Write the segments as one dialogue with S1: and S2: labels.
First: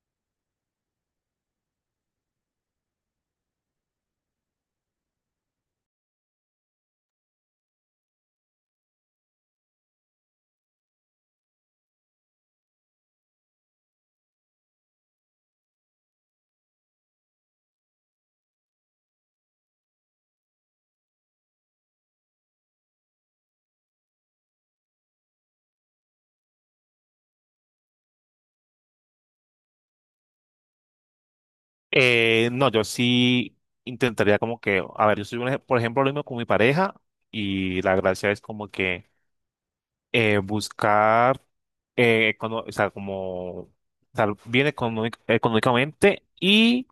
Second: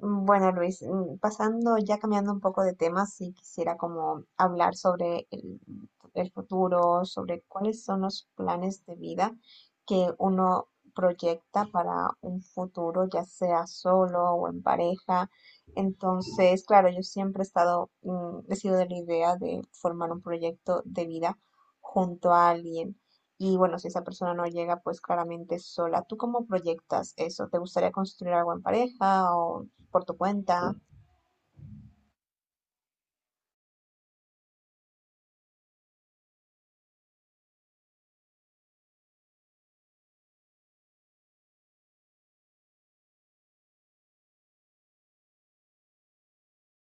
S1: Bueno, Luis, pasando, ya cambiando un poco de tema, sí quisiera como hablar sobre el futuro, sobre cuáles son los planes de vida que uno proyecta para un futuro, ya sea solo o en pareja. Entonces, claro, yo siempre he estado, he sido de la idea de formar un proyecto de vida junto a alguien. Y bueno, si esa persona no llega, pues claramente sola. ¿Tú cómo proyectas eso? ¿Te gustaría construir algo en pareja o por tu cuenta?
S2: No, yo sí intentaría a ver, yo soy, un ej- por ejemplo, lo mismo con mi pareja y la gracia es como que buscar, o sea, como estar bien económicamente y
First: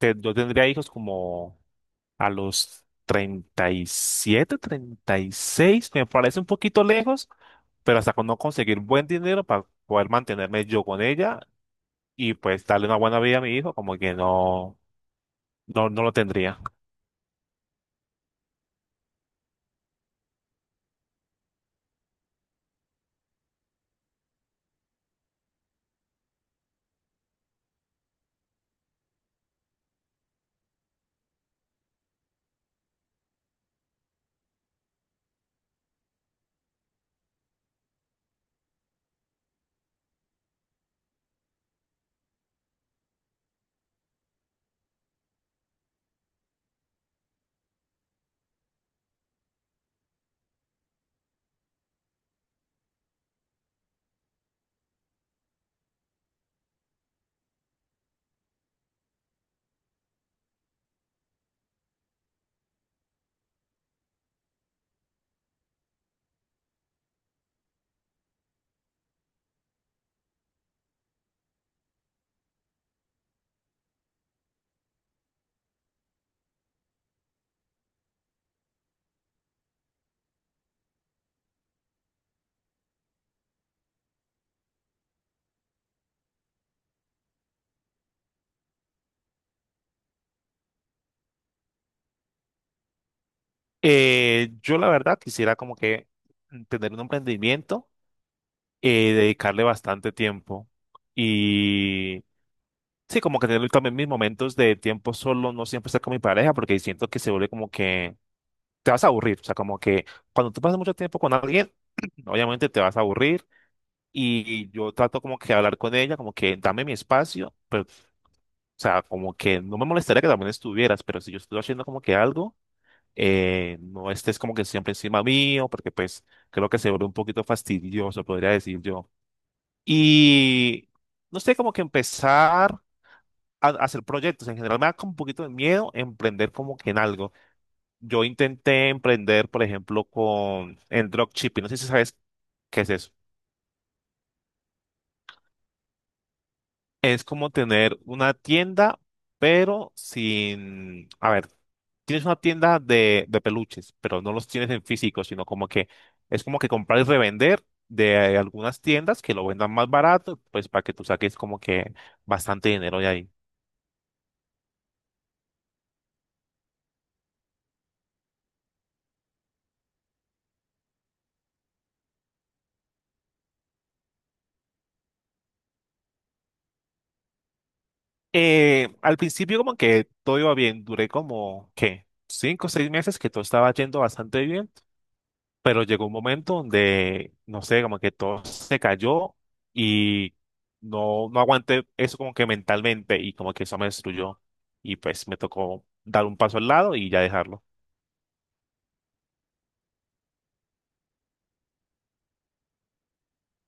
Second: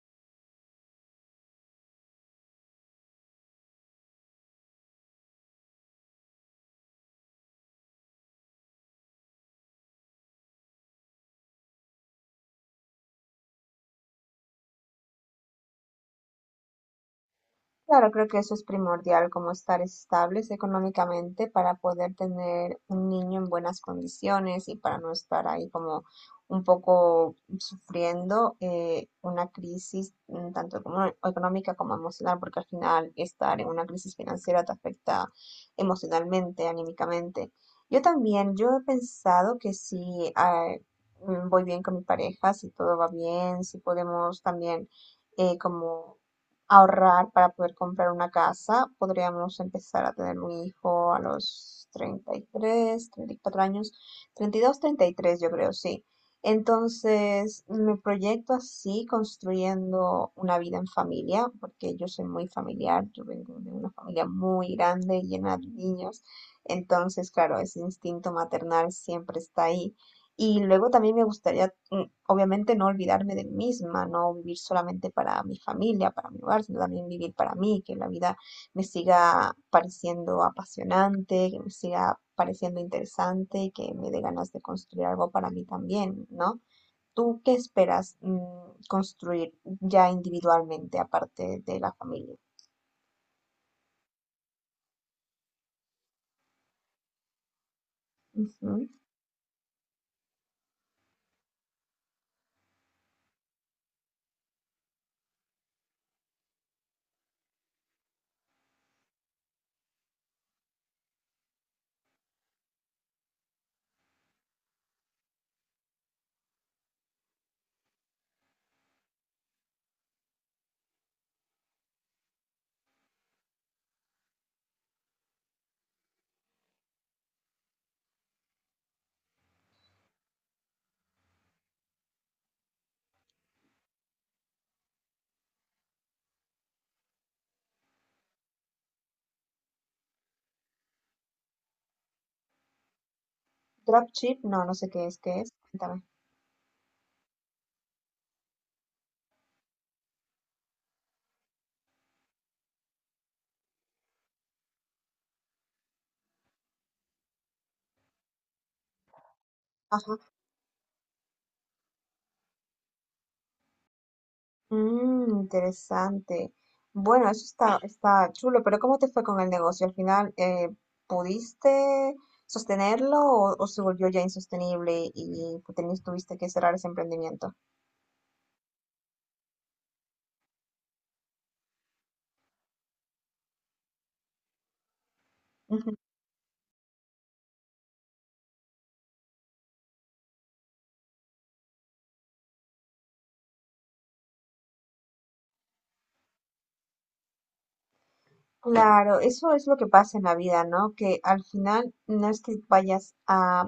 S2: yo tendría hijos como a los 37, 36, me parece un poquito lejos, pero hasta con no conseguir buen dinero para poder mantenerme yo con ella y pues darle una buena vida a mi hijo, como que no lo tendría.
S1: Claro, creo que eso es primordial, como estar estables económicamente para poder tener un niño en buenas condiciones y para no estar ahí como un poco sufriendo una crisis, tanto como económica como emocional, porque al final estar en una crisis financiera te afecta emocionalmente, anímicamente. Yo también, yo he pensado que si voy bien con mi pareja, si todo va bien, si podemos también como ahorrar para poder comprar una casa. Podríamos empezar a tener un hijo a los 30, 33, 34 años, 30, 32, 33 yo creo, sí. Entonces, me proyecto así construyendo una vida en familia, porque yo soy muy familiar, yo vengo de una familia muy grande, llena de niños. Entonces, claro, ese instinto maternal siempre está ahí. Y luego también me gustaría, obviamente, no olvidarme de mí misma, no vivir solamente para mi familia, para mi hogar, sino también vivir para mí, que la vida me siga pareciendo apasionante, que me siga pareciendo interesante y que me dé ganas de construir algo para mí también, ¿no? ¿Tú qué esperas construir ya individualmente, aparte de la familia?
S2: Yo la verdad quisiera como que tener un emprendimiento,
S1: Ujú.
S2: dedicarle bastante tiempo y sí, como que tener también mis momentos de tiempo solo, no siempre estar con mi pareja porque siento que se vuelve como que te vas a aburrir, o sea, como que cuando tú pasas mucho tiempo con alguien, obviamente te vas a aburrir y yo trato como que hablar con ella, como que dame mi espacio, o sea, como que no me molestaría que también estuvieras, pero si yo estoy haciendo como que algo, no estés como que siempre encima mío, porque pues creo que se vuelve un poquito fastidioso, podría decir yo. Y no sé, como que empezar a hacer proyectos. En general me da como un poquito de miedo emprender como que en algo. Yo intenté emprender, por ejemplo, con en dropshipping. No sé si sabes qué es eso.
S1: Dropship, no, no sé qué es, qué es. Cuéntame.
S2: Es como tener una tienda, pero sin, a ver, tienes una tienda de peluches, pero no los tienes en físico, sino como que es como que comprar y revender de algunas tiendas que lo vendan más barato, pues para que tú saques como que bastante dinero de ahí.
S1: Interesante. Bueno, eso está, está chulo, pero ¿cómo te fue con el negocio? ¿Al final pudiste sostenerlo o se volvió ya insostenible y pues, tuviste que cerrar ese emprendimiento?
S2: Al principio como que todo iba bien, duré como, ¿qué? 5 o 6 meses que todo estaba yendo bastante bien, pero llegó un momento donde, no sé, como que todo se cayó y no aguanté eso como que mentalmente y como que eso me destruyó y pues me tocó dar un paso al lado y ya dejarlo.
S1: Claro, eso es lo que pasa en la vida, ¿no? Que al final no es que vayas a,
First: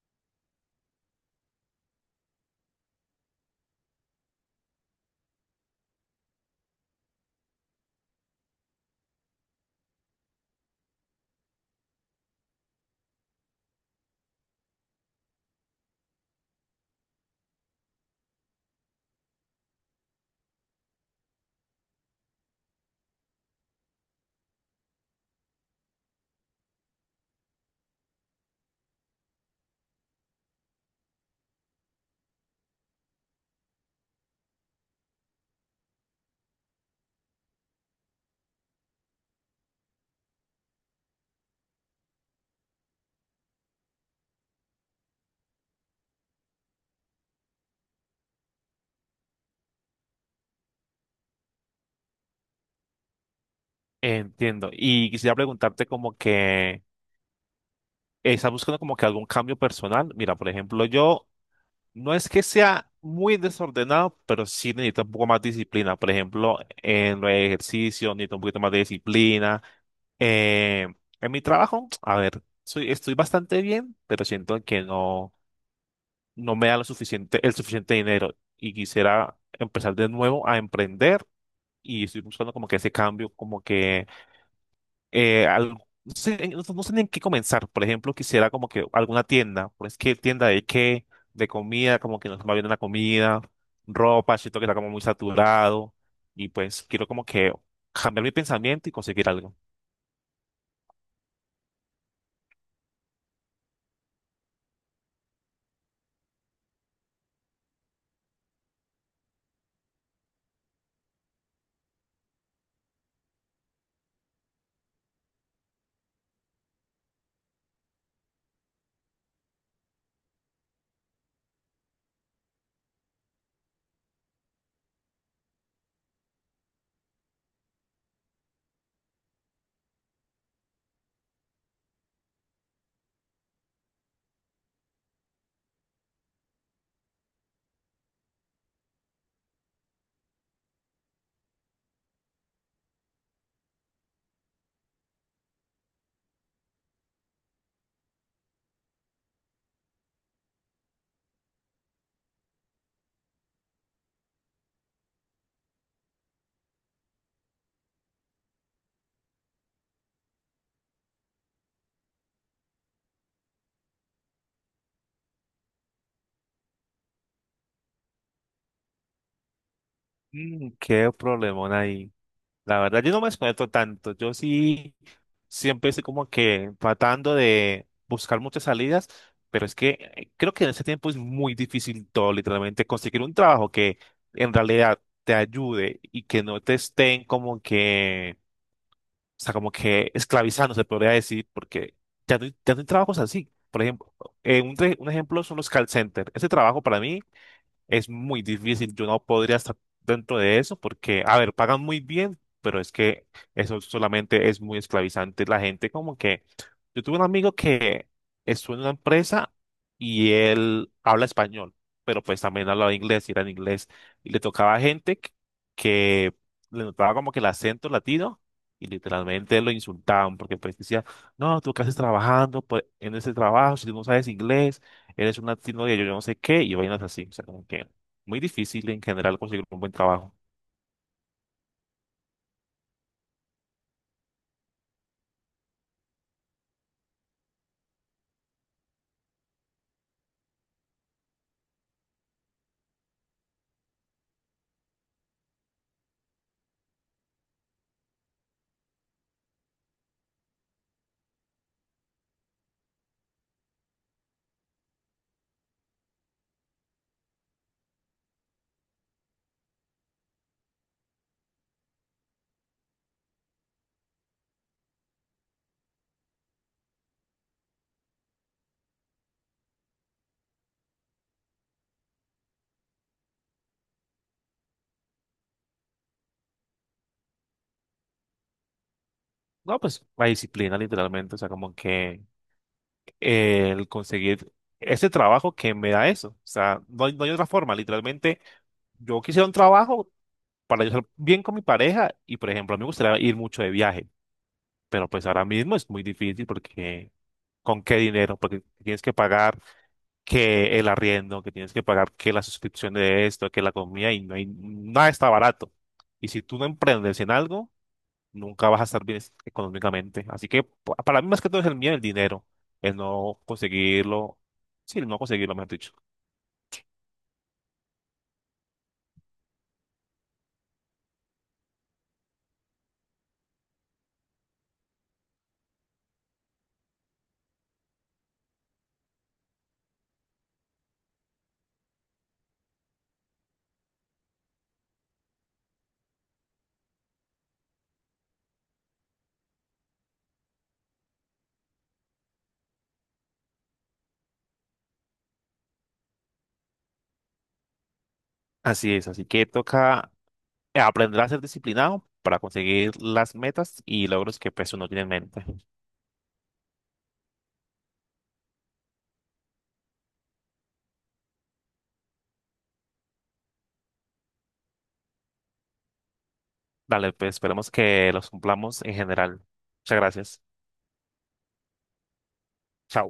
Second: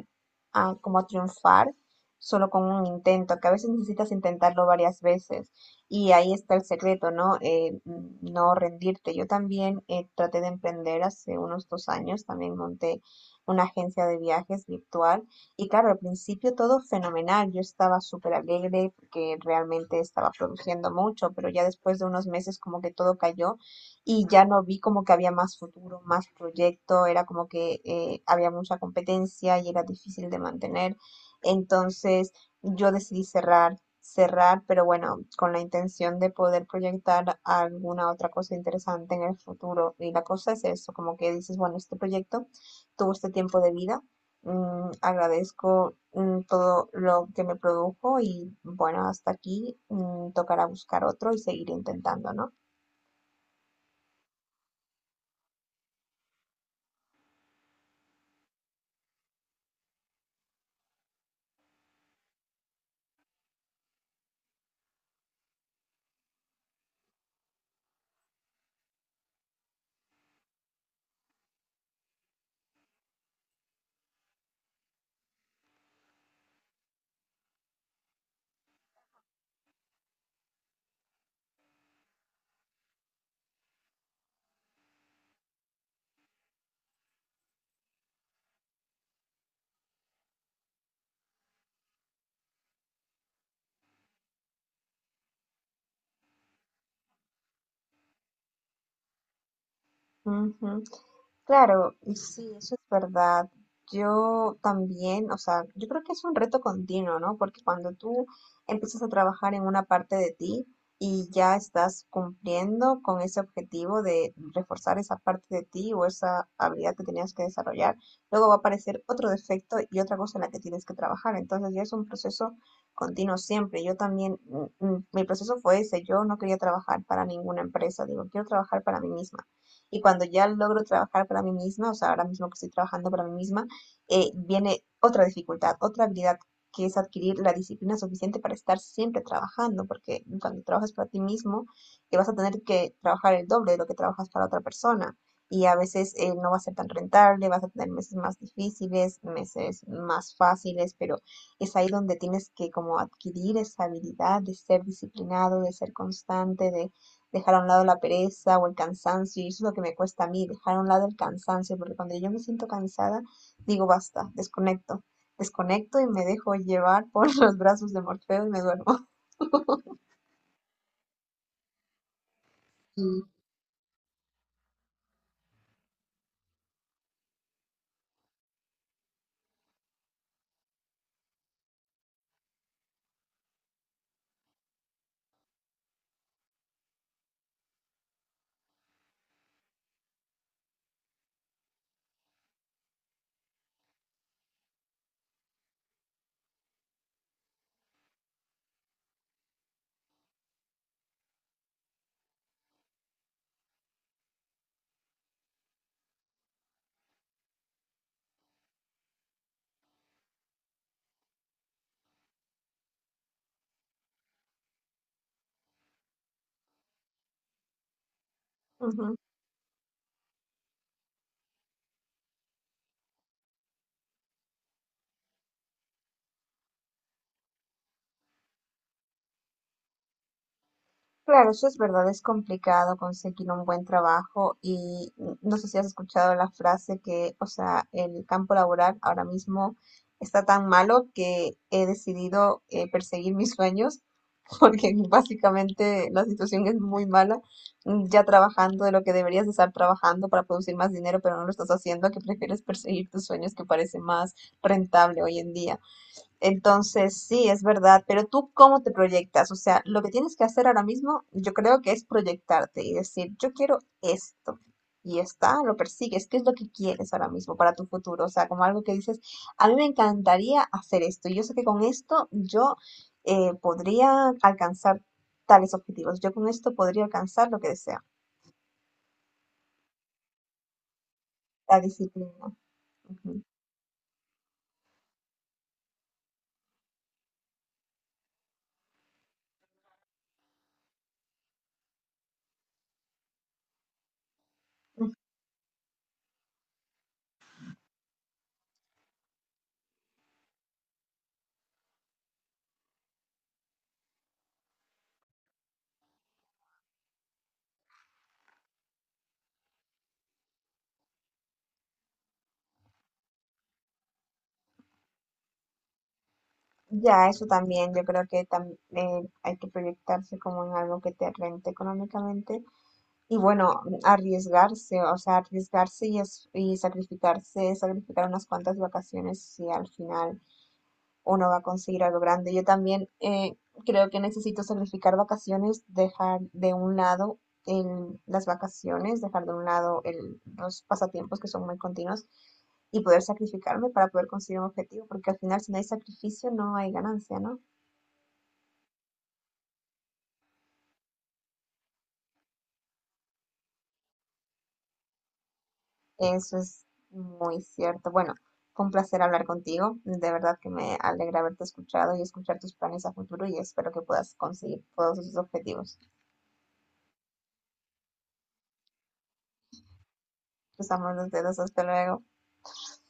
S1: a como a triunfar solo con un intento, que a veces necesitas intentarlo varias veces. Y ahí está el secreto, ¿no? No rendirte. Yo también traté de emprender hace unos 2 años, también monté una agencia de viajes virtual. Y claro, al principio todo fenomenal. Yo estaba súper alegre porque realmente estaba produciendo mucho, pero ya después de unos meses como que todo cayó y ya no vi como que había más futuro, más proyecto, era como que había mucha competencia y era difícil de mantener. Entonces yo decidí cerrar, cerrar, pero bueno, con la intención de poder proyectar alguna otra cosa interesante en el futuro. Y la cosa es eso, como que dices, bueno, este proyecto tuvo este tiempo de vida. Agradezco todo lo que me produjo y bueno, hasta aquí, tocará buscar otro y seguir intentando, ¿no?
S2: Entiendo. Y quisiera preguntarte como que, ¿estás buscando como que algún cambio personal? Mira, por ejemplo, yo no es que sea muy desordenado, pero sí necesita un poco más disciplina. Por ejemplo, en los ejercicios necesito un poquito más de disciplina. Eh, en mi trabajo, a ver, estoy bastante bien, pero siento que no me da lo suficiente, el suficiente dinero y quisiera empezar de nuevo a emprender y estoy buscando como que ese cambio, como que eh, al- no sé, no sé ni en qué comenzar. Por ejemplo, quisiera como que alguna tienda, pues qué tienda de qué, de comida, como que no se me viene la comida, ropa, siento que está como muy saturado y pues quiero como que cambiar mi pensamiento y conseguir algo.
S1: Ujú. Claro, y sí, eso es verdad. Yo también, o sea, yo creo que es un reto continuo, ¿no? Porque cuando tú empiezas a trabajar en una parte de ti y ya estás cumpliendo con ese objetivo de reforzar esa parte de ti o esa habilidad que tenías que desarrollar, luego va a aparecer otro defecto y otra cosa en la que tienes que trabajar. Entonces ya es un proceso continuo siempre. Yo también, mi proceso fue ese, yo no quería trabajar para ninguna empresa, digo, quiero trabajar para mí misma. Y cuando ya logro trabajar para mí misma, o sea, ahora mismo que estoy trabajando para mí misma, viene otra dificultad, otra habilidad que es adquirir la disciplina suficiente para estar siempre trabajando, porque cuando trabajas para ti mismo, vas a tener que trabajar el doble de lo que trabajas para otra persona. Y a veces no va a ser tan rentable, vas a tener meses más difíciles, meses más fáciles, pero es ahí donde tienes que como adquirir esa habilidad de ser disciplinado, de ser constante, de dejar a un lado la pereza o el cansancio, y eso es lo que me cuesta a mí, dejar a un lado el cansancio, porque cuando yo me siento cansada, digo basta, desconecto, desconecto y me dejo llevar por los brazos de Morfeo y me duermo.
S2: Mm, qué problemón ahí. La verdad,
S1: Sí.
S2: yo no me desconecto tanto. Yo sí siempre estoy como que tratando de buscar muchas salidas, pero es que creo que en este tiempo es muy difícil todo, literalmente, conseguir un trabajo que en realidad te ayude y que no te estén o sea, como que esclavizando, se podría decir, porque ya no hay trabajos así. Por ejemplo, un ejemplo son los call centers. Ese trabajo para mí es muy difícil. Yo no podría estar dentro de eso porque, a ver, pagan muy bien, pero es que eso solamente es muy esclavizante. La gente como que... Yo tuve un amigo que estuvo en una empresa y él habla español, pero pues también hablaba inglés y era en inglés. Y le tocaba gente que le notaba como que el acento latino y
S1: Ujú.
S2: literalmente lo insultaban porque pues decía, no, tú qué haces trabajando pues, en ese trabajo si tú no sabes inglés eres una tecnología, yo no sé qué, y vainas así. O sea, como que muy difícil en general conseguir un buen trabajo.
S1: Claro, eso es verdad, es complicado conseguir un buen trabajo y no sé si has escuchado la frase que, o sea, el campo laboral ahora mismo está tan malo que he decidido perseguir mis sueños porque básicamente la situación es muy mala, ya trabajando de lo que deberías de estar trabajando para producir más dinero, pero no lo estás haciendo, que prefieres perseguir tus sueños que parece más rentable hoy en día. Entonces, sí, es verdad, pero tú cómo te proyectas, o sea, lo que tienes que hacer ahora mismo, yo creo que es proyectarte y decir, yo quiero esto. Y está, lo persigues, ¿qué es lo que quieres ahora mismo para tu futuro? O sea, como algo que dices, a mí me encantaría hacer esto. Y yo sé que con esto yo podría alcanzar tales objetivos. Yo con esto podría alcanzar lo que deseo.
S2: No, pues la disciplina literalmente, o sea, como
S1: La
S2: que
S1: disciplina. Ujú.
S2: el conseguir ese trabajo que me da eso. O sea, no hay otra forma, literalmente yo quisiera un trabajo para yo ser bien con mi pareja y, por ejemplo, a mí me gustaría ir mucho de viaje, pero pues ahora mismo es muy difícil porque ¿con qué dinero? Porque tienes que pagar que el arriendo, que tienes que pagar, que la suscripción de esto, que la comida, y nada está barato. Y si tú no emprendes en algo, nunca vas a estar bien económicamente. Así que para mí más que todo es el miedo, el dinero, el no conseguirlo, sí, el no conseguirlo, mejor dicho.
S1: Ya, eso también, yo creo que hay que proyectarse como en algo que te rente económicamente. Y bueno, arriesgarse, o sea, arriesgarse y sacrificarse, sacrificar unas cuantas vacaciones si al final uno va a conseguir algo grande. Yo también creo que necesito sacrificar vacaciones, dejar de un lado las vacaciones, dejar de un lado los pasatiempos que son muy continuos y poder sacrificarme para poder conseguir un objetivo, porque al final si no hay sacrificio no hay ganancia, ¿no?
S2: Así es, así que toca aprender a ser disciplinado para conseguir las metas y logros que pues uno tiene en mente.
S1: Eso es muy cierto. Bueno, fue un placer hablar contigo. De verdad que me alegra haberte escuchado y escuchar tus planes a futuro y espero que puedas conseguir todos tus objetivos.
S2: Dale, pues esperemos que los cumplamos en general. Muchas gracias.
S1: Cruzamos los dedos. Hasta luego.
S2: Chao.